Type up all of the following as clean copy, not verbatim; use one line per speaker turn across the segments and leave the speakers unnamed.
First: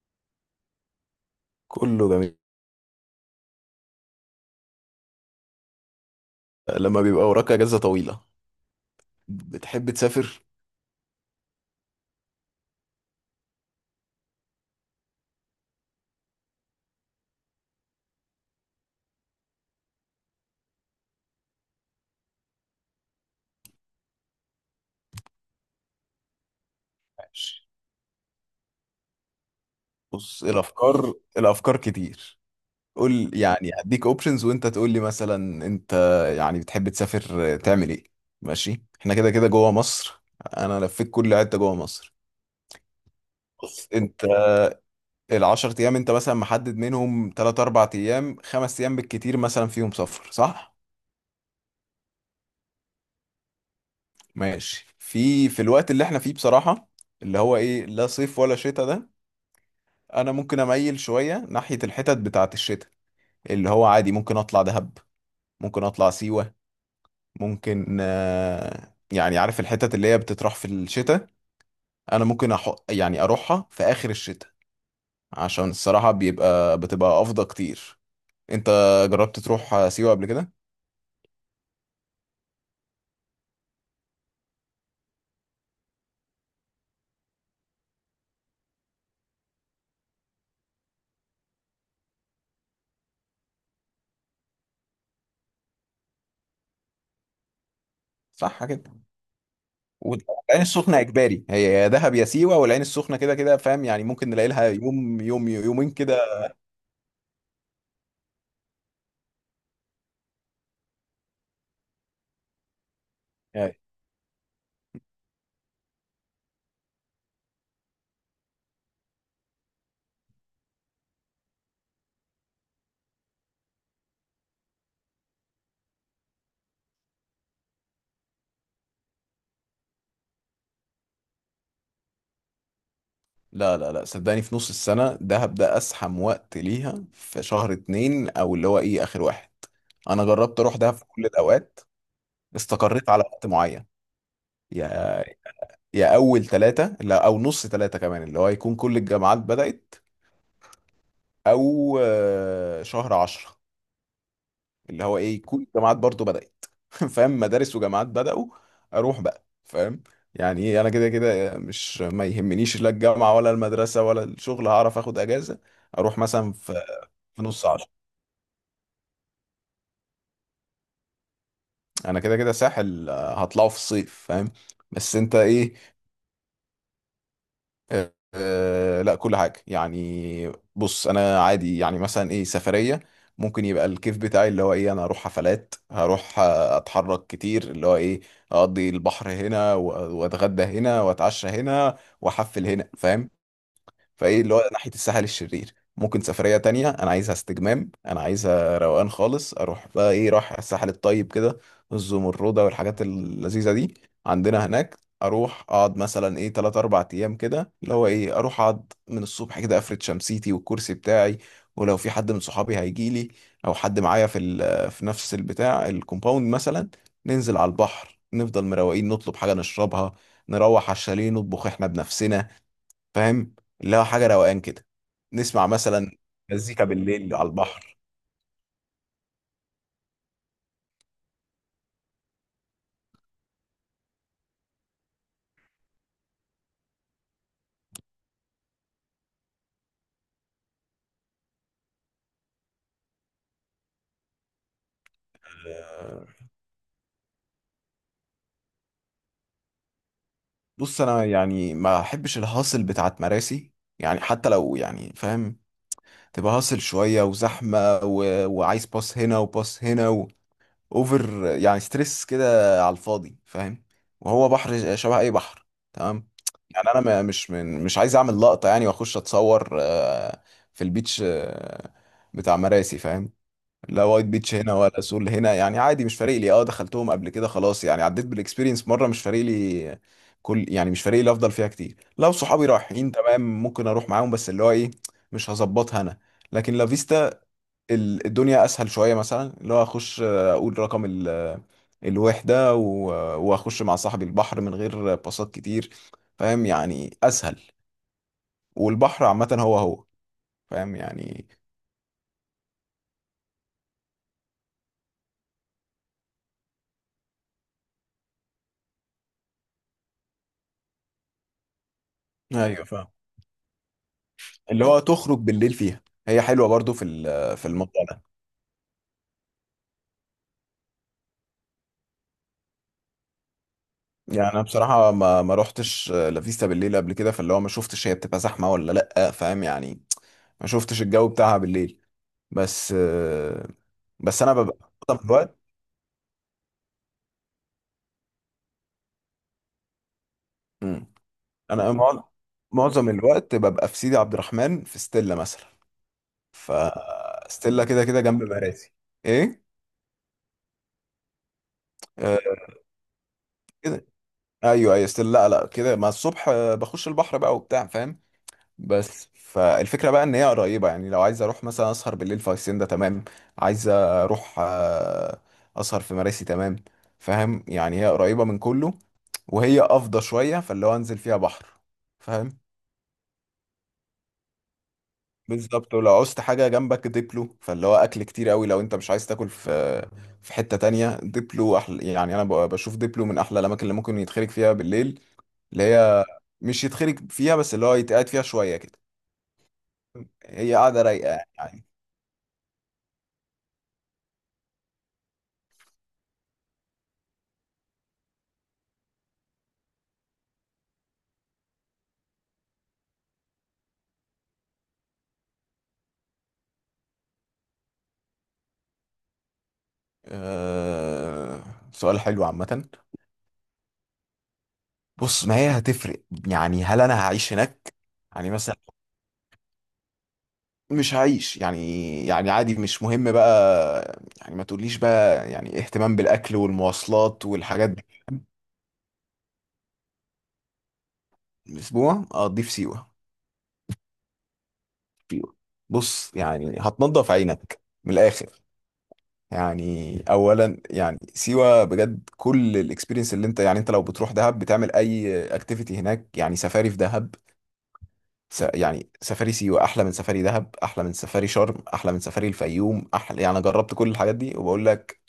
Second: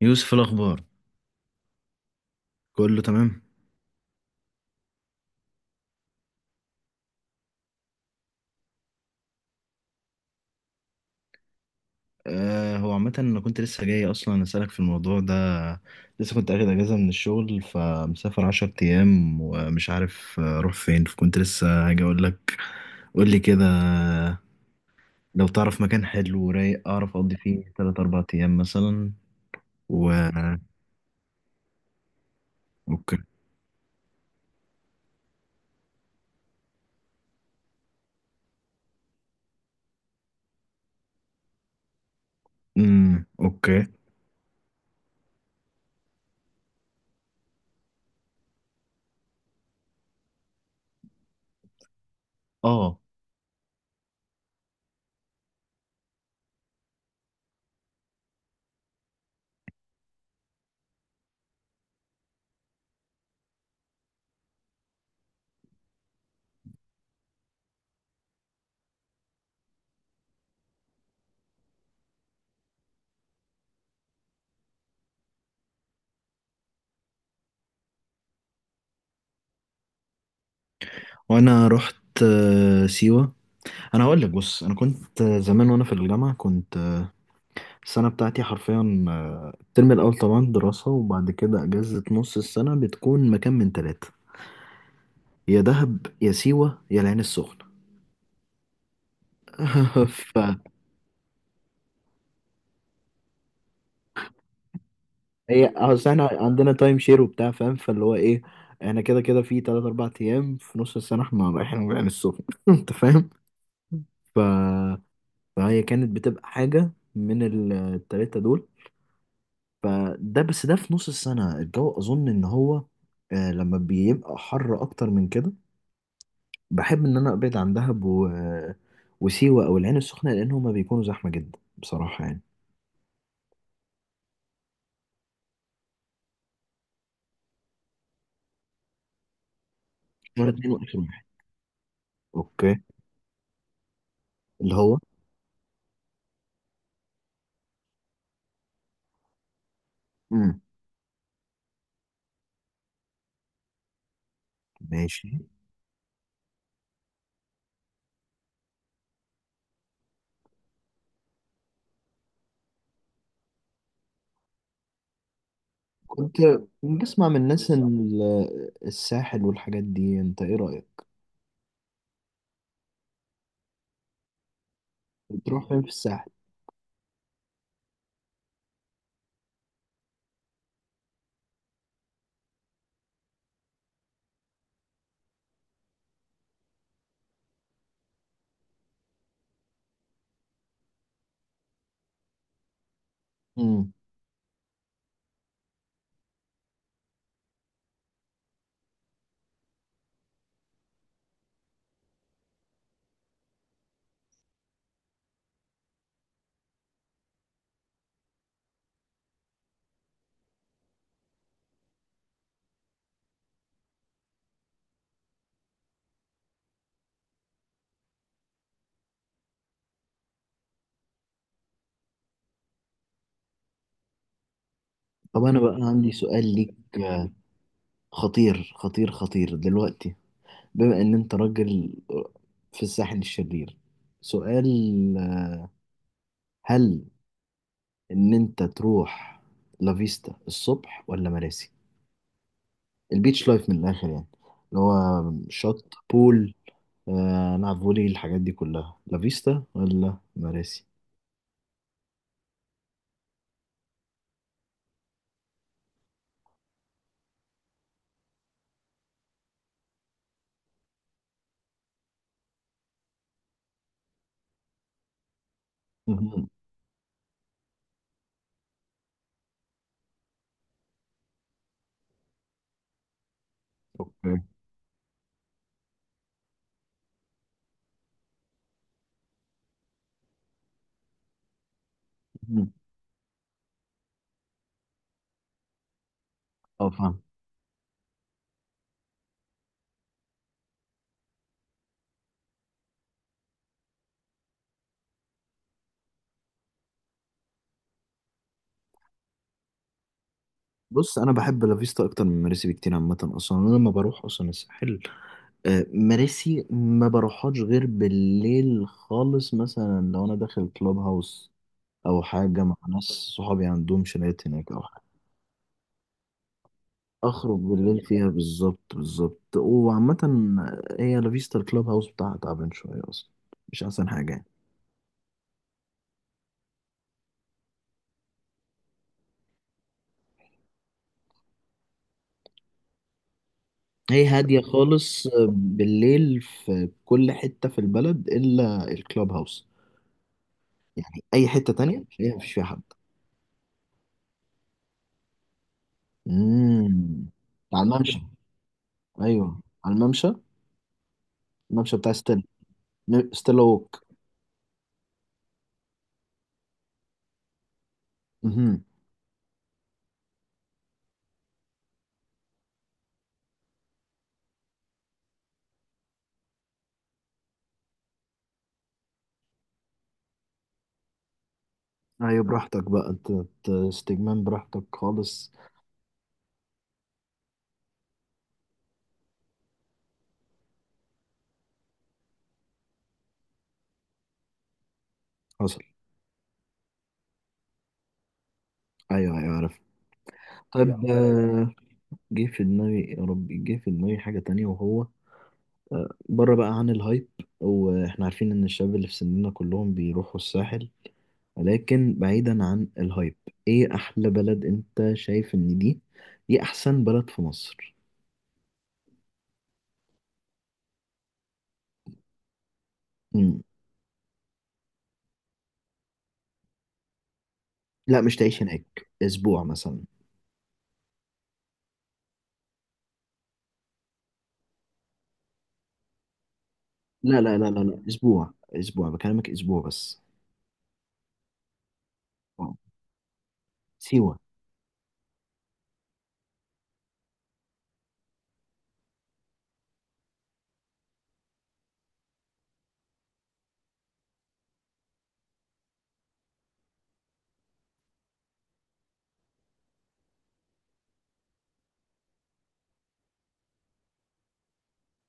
يوسف، إيه الأخبار؟
كله جميل.
كله تمام.
لما بيبقى وراك اجازه طويله بتحب تسافر؟
آه، هو عامة أنا كنت لسه جاي أصلا أسألك في الموضوع ده. لسه كنت أخد أجازة من الشغل، فمسافر 10 أيام ومش عارف أروح فين، فكنت لسه هاجي أقول لك. قول لي كده. لو تعرف مكان حلو ورايق أعرف أقضي
ماشي.
فيه تلات أربع أيام مثلا. و
بص، الافكار كتير.
أوكي.
قول يعني هديك اوبشنز وانت تقول لي، مثلا انت يعني بتحب تسافر تعمل ايه؟ ماشي، احنا كده كده جوه مصر، انا لفيت كل حته جوه مصر.
أمم، أوكي.
بص انت، العشر ايام انت مثلا محدد منهم تلات اربع ايام خمس ايام بالكتير مثلا فيهم سفر، صح؟
أه.
ماشي. في الوقت اللي احنا فيه بصراحه، اللي هو ايه لا صيف ولا شتاء ده، انا ممكن اميل شويه ناحيه الحتت بتاعه الشتاء، اللي هو عادي ممكن اطلع دهب، ممكن اطلع سيوه، ممكن يعني عارف الحتت اللي هي بتطرح في الشتاء. انا ممكن يعني اروحها في اخر الشتاء، عشان الصراحه بيبقى بتبقى افضل كتير. انت جربت تروح سيوه قبل كده؟
وأنا رحت. آه، سيوة. أنا هقول لك، بص، أنا كنت زمان وأنا في الجامعة كنت. السنة بتاعتي حرفيا الترم الأول طبعا دراسة، وبعد كده أجازة نص السنة بتكون مكان من ثلاثة، يا دهب يا سيوة يا العين السخنة.
صح كده.
فهي
والعين السخنه اجباري، هي يا دهب يا سيوه، والعين السخنه كده كده، فاهم يعني؟ ممكن نلاقي لها يوم يوم يومين
أصل
كده.
احنا عندنا تايم شير وبتاع، فاهم؟ فاللي هو إيه، احنا كده كده في تلات أربع أيام في نص السنة احنا رايحين العين السخنة. أنت فاهم؟ ف... فهي كانت بتبقى حاجة من التلاتة دول. فده بس، ده في نص السنة، الجو أظن إن هو لما بيبقى حر أكتر من كده، بحب ان انا ابعد عن دهب وسيوة او العين السخنة، لان هما بيكونوا زحمة جدا بصراحة يعني.
لا لا لا، صدقني في نص السنة ده هبدأ أزحم وقت ليها، في شهر اتنين أو اللي هو إيه آخر واحد. أنا
نمرة شرم
جربت
اتنين
أروح دهب
واخر
في
واحد.
كل الأوقات،
اوكي.
استقريت على وقت معين.
اللي هو،
يا، يا أول تلاتة لا أو نص تلاتة كمان، اللي هو يكون كل الجامعات بدأت،
امم،
أو شهر عشرة، اللي هو
ماشي.
إيه يكون الجامعات برضو بدأت. فاهم، مدارس وجامعات بدأوا. أروح بقى فاهم؟ يعني إيه، أنا كده كده مش ما يهمنيش لا الجامعة ولا المدرسة ولا الشغل، هعرف آخد أجازة. أروح
كنت
مثلا في
بسمع من
في نص
الناس ان
عشرة.
الساحل والحاجات دي، انت ايه رأيك؟
انا كده كده ساحل هطلعه في الصيف، فاهم؟ بس انت
بتروح
ايه؟
فين في الساحل؟
لا كل حاجه، يعني بص انا عادي، يعني مثلا ايه سفريه ممكن يبقى الكيف بتاعي اللي هو ايه، انا هروح حفلات، هروح اتحرك كتير اللي هو ايه، اقضي البحر هنا واتغدى هنا واتعشى هنا واحفل هنا، فاهم؟
امم.
فايه اللي هو ناحيه الساحل الشرير. ممكن سفريه تانية انا عايزها استجمام، انا عايزها روقان خالص، اروح بقى ايه رايح الساحل الطيب كده، الزمرده والحاجات اللذيذه دي عندنا هناك. اروح اقعد مثلا ايه 3 4 ايام كده، اللي هو ايه اروح اقعد من الصبح كده، افرد شمسيتي والكرسي بتاعي، ولو في حد من صحابي هيجي لي، او حد معايا في في نفس البتاع الكومباوند مثلا، ننزل على البحر، نفضل مروقين، نطلب حاجه نشربها، نروح على الشاليه نطبخ احنا بنفسنا، فاهم؟ اللي هو حاجه روقان كده،
طب انا
نسمع
بقى عندي
مثلا
سؤال ليك،
مزيكا بالليل على البحر.
خطير خطير خطير دلوقتي. بما ان انت راجل في الساحل الشرير، سؤال: هل ان انت تروح لافيستا الصبح ولا مراسي؟ البيتش لايف من الاخر يعني، اللي هو شط
آه،
بول. نلعب فولي، الحاجات دي كلها، لافيستا ولا مراسي؟
بص انا يعني ما احبش الهاصل بتاعت مراسي، يعني حتى لو يعني فاهم، تبقى هاصل شويه وزحمه و... وعايز باص هنا وباص هنا و... اوفر يعني ستريس كده على الفاضي، فاهم؟ وهو بحر شبه اي بحر، تمام.
مهم.
يعني انا مش من مش عايز اعمل لقطه، يعني واخش اتصور في البيتش بتاع مراسي، فاهم؟ لا وايت
اوكي.
بيتش هنا ولا سول هنا، يعني عادي مش فارق لي، اه دخلتهم قبل كده خلاص، يعني عديت بالاكسبيرينس مره، مش فارق لي. كل يعني مش فارق لي، افضل فيها كتير لو صحابي
مهم.
رايحين تمام ممكن اروح معاهم، بس اللي هو ايه مش هظبطها انا. لكن
اه، فاهم.
لافيستا، الدنيا اسهل شويه، مثلا اللي هو اخش اقول رقم الوحده واخش مع صاحبي البحر من غير باصات كتير، فاهم يعني اسهل. والبحر عامه هو هو، فاهم
بص، انا
يعني.
بحب لافيستا اكتر من مراسي بكتير عامه. اصلا انا لما بروح اصلا الساحل، مراسي ما بروحهاش غير بالليل خالص، مثلا لو انا داخل كلوب هاوس او حاجه مع
ايوه
ناس،
فاهم،
صحابي عندهم شاليهات هناك، او
اللي هو تخرج بالليل فيها، هي حلوه برضو في
اخرج
في
بالليل
الموضوع ده.
فيها. بالظبط، بالظبط. وعامة هي لافيستا الكلاب هاوس بتاعها تعبان شوية اصلا، مش احسن حاجة يعني.
يعني انا بصراحه ما روحتش لافيستا بالليل قبل كده، فاللي هو ما شفتش هي بتبقى زحمه ولا لا، فاهم يعني؟ ما شفتش الجو بتاعها بالليل بس.
هي
بس انا
هادية
ببقى معظم
خالص
الوقت.
بالليل في كل حتة في البلد الا الكلاب هاوس،
مم.
يعني اي حتة
انا
تانية
مع-
هي مفيش فيها حد.
معظم الوقت ببقى في سيدي عبد الرحمن في ستيلا مثلا.
امم. على
فستيلا كده
الممشى.
كده جنب مراسي.
ايوه،
ايه؟
على الممشى. الممشى بتاع
آه،
ستيل. ستيل ووك.
كده. ايوه ايوه ستيلا. لا لا كده، ما الصبح بخش البحر بقى وبتاع، فاهم؟
امم.
بس فالفكرة بقى ان هي قريبة، يعني لو عايز اروح مثلا اسهر بالليل في هاسيندا تمام، عايز اروح اسهر في مراسي تمام، فاهم يعني؟ هي قريبة من كله، وهي افضى شوية، فاللي هو انزل فيها بحر،
ايوه،
فاهم.
براحتك بقى، انت استجمام براحتك خالص.
بالظبط. ولو عوزت حاجة جنبك ديبلو، فاللي هو اكل كتير قوي لو انت مش عايز تاكل في في حتة تانية، ديبلو احلى. يعني انا بشوف ديبلو من احلى الاماكن اللي ممكن يتخرج فيها بالليل،
حصل.
اللي هي مش يتخرج فيها بس، اللي هو يتقعد فيها شوية كده.
ايوه، ايوه، عارف.
هي قاعدة
طيب،
رايقة، يعني.
جه في دماغي، يا ربي، جه في دماغي حاجة تانية، وهو بره بقى عن الهايب. واحنا عارفين ان الشباب اللي في سننا كلهم بيروحوا الساحل، ولكن بعيدا عن الهايب، ايه احلى بلد انت شايف ان دي احسن بلد في مصر؟
أه... سؤال حلو عامة.
مم.
بص، ما هي هتفرق، يعني هل انا هعيش هناك
لا، مش
يعني
تعيش
مثلا؟
هناك، اسبوع مثلا.
مش هعيش يعني، يعني عادي مش مهم بقى. يعني ما تقوليش بقى يعني اهتمام بالاكل
لا
والمواصلات
لا لا لا
والحاجات
لا،
دي.
اسبوع اسبوع بكلمك، اسبوع بس.
اسبوع اقضيه في
آه.
سيوة.
سيوة.
سيوة. بص يعني هتنضف عينك من الاخر. يعني اولا يعني سيوة بجد كل الاكسبيرينس اللي انت، يعني انت لو بتروح دهب بتعمل اي اكتيفيتي هناك، يعني سفاري في دهب، يعني سفاري سيوة احلى من سفاري دهب احلى من سفاري شرم احلى من سفاري الفيوم احلى، يعني أنا جربت كل الحاجات دي وبقول لك،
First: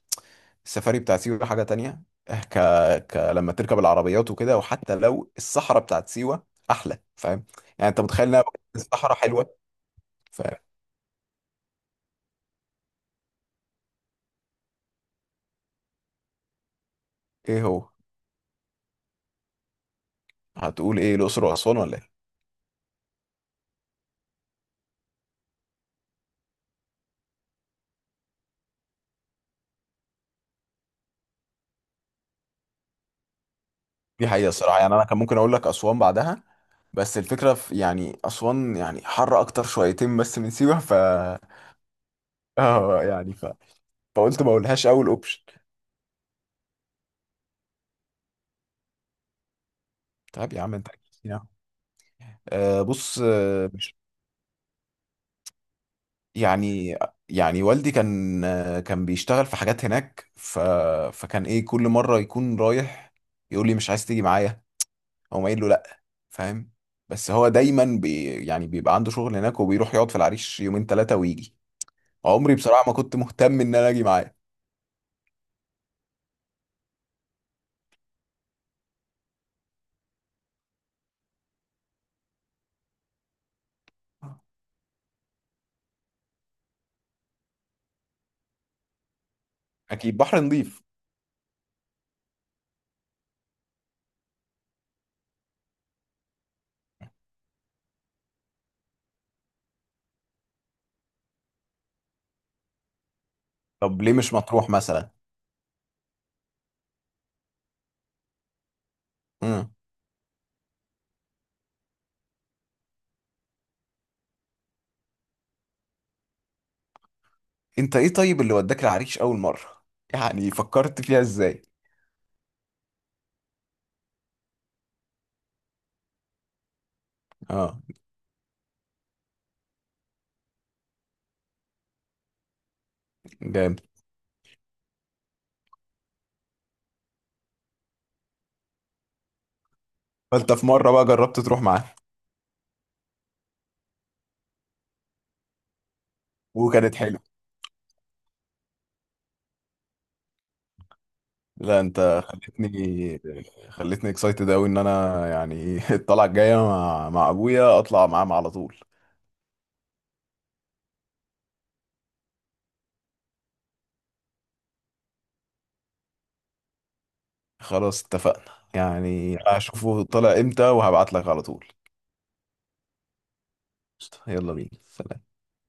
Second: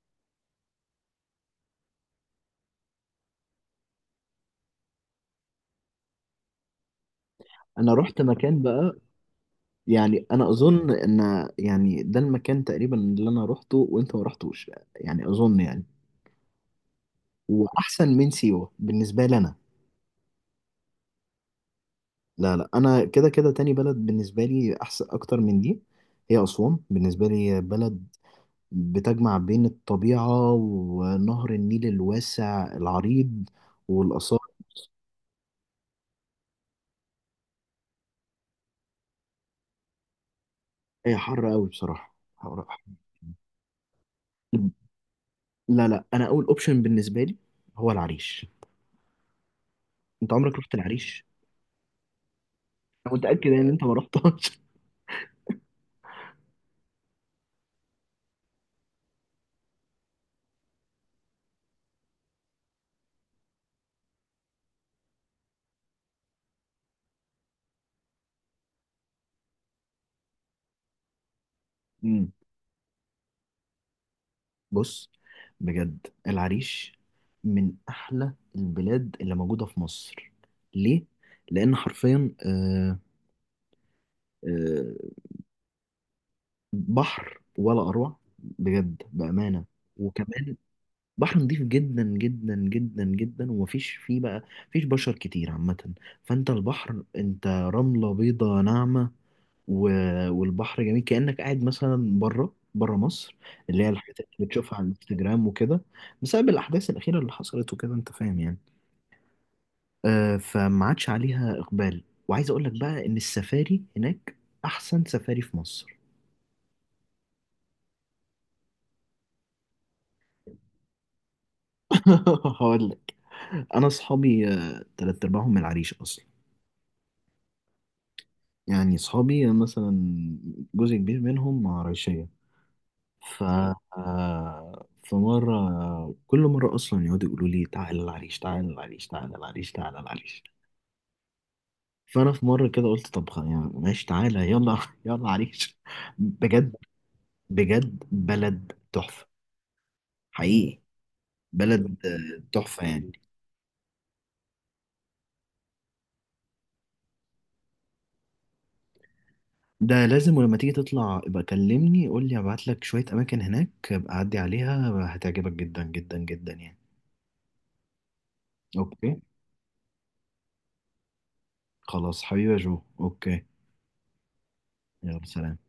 السفاري بتاع سيوة حاجة تانية. إه، ك... لما تركب العربيات وكده، وحتى لو الصحراء بتاعت سيوة احلى، فاهم؟ يعني
انا
انت
رحت
متخيل انها
مكان بقى،
الصحراء حلوة،
يعني انا
فاهم.
اظن ان، يعني، ده المكان تقريبا اللي انا روحته وانت ما رحتوش، يعني اظن يعني،
ايه هو؟
واحسن من سيوه بالنسبه لي انا.
هتقول ايه الاقصر واسوان ولا ايه؟
لا لا، انا كده كده تاني بلد بالنسبه لي احسن اكتر من دي. هي اسوان، بالنسبه لي بلد بتجمع بين الطبيعه ونهر النيل الواسع العريض،
دي
والاثار.
حقيقة الصراحة، يعني انا كان ممكن اقول لك اسوان بعدها، بس الفكرة في يعني اسوان، يعني حر اكتر شويتين بس من سيوة، ف
هي حر قوي بصراحه، حر حر.
اه يعني فقلت ما اقولهاش اول اوبشن.
لا لا، انا اول اوبشن بالنسبه لي هو العريش. انت
طيب
عمرك
يا عم
رحت
انت اكيد
العريش؟
يعني.
انا
بص،
متاكد يعني ان انت ما
مش
رحتهاش.
يعني، يعني والدي كان كان بيشتغل في حاجات هناك، ف فكان ايه كل مره يكون رايح يقول لي مش عايز تيجي معايا، او ما قايل له لا، فاهم. بس هو دايما بي يعني بيبقى عنده شغل هناك، وبيروح يقعد في العريش يومين ثلاثه ويجي، عمري بصراحه ما كنت مهتم ان انا اجي معاه.
بص، بجد العريش من احلى البلاد اللي موجوده في مصر. ليه؟ لان حرفيا آه، بحر ولا اروع، بجد، بامانه.
اكيد بحر
وكمان
نظيف.
بحر نظيف جدا جدا جدا جدا، ومفيش فيه بقى، مفيش بشر كتير عامه. فانت البحر انت رمله بيضه ناعمه، والبحر جميل كأنك قاعد مثلا بره بره مصر، اللي هي
طب ليه
الحاجات
مش
اللي
مطروح
بتشوفها على
مثلا؟
الانستجرام وكده. بسبب الأحداث الأخيرة اللي حصلت وكده، أنت فاهم يعني.
امم.
آه، فما عادش عليها إقبال، وعايز أقول لك بقى إن السفاري هناك أحسن سفاري في مصر.
انت ايه طيب اللي وداك العريش اول مره؟ يعني فكرت فيها ازاي؟
هقول لك. أنا أصحابي تلات أرباعهم من العريش أصلا،
اه،
يعني أصحابي مثلا جزء كبير منهم عرايشية. ف
جامد.
فمرة، كل مرة أصلا يقعدوا يقولوا لي تعالى العريش، تعالى العريش، تعالى العريش، تعالى العريش.
فانت في مره بقى جربت تروح معاه؟
فأنا في مرة كده قلت، طب، يعني ماشي، تعالى، يلا، يلا عريش. بجد.
وكانت حلوه.
بجد بلد تحفة، حقيقي،
لا
بلد
انت
تحفة يعني.
خلتني، خلتني اكسايتد قوي، ان انا يعني الطلعه الجايه مع ابويا اطلع معاه على طول.
ده لازم، ولما تيجي تطلع ابقى كلمني، قول لي، ابعت لك شوية أماكن هناك ابقى عدي عليها، هتعجبك جدا جدا جدا يعني.
خلاص اتفقنا،
أوكي.
يعني هشوفه طلع امتى وهبعت لك على طول.
خلاص حبيبي يا جو، أوكي.
قشطة، يلا بينا، سلام.
يلا سلام.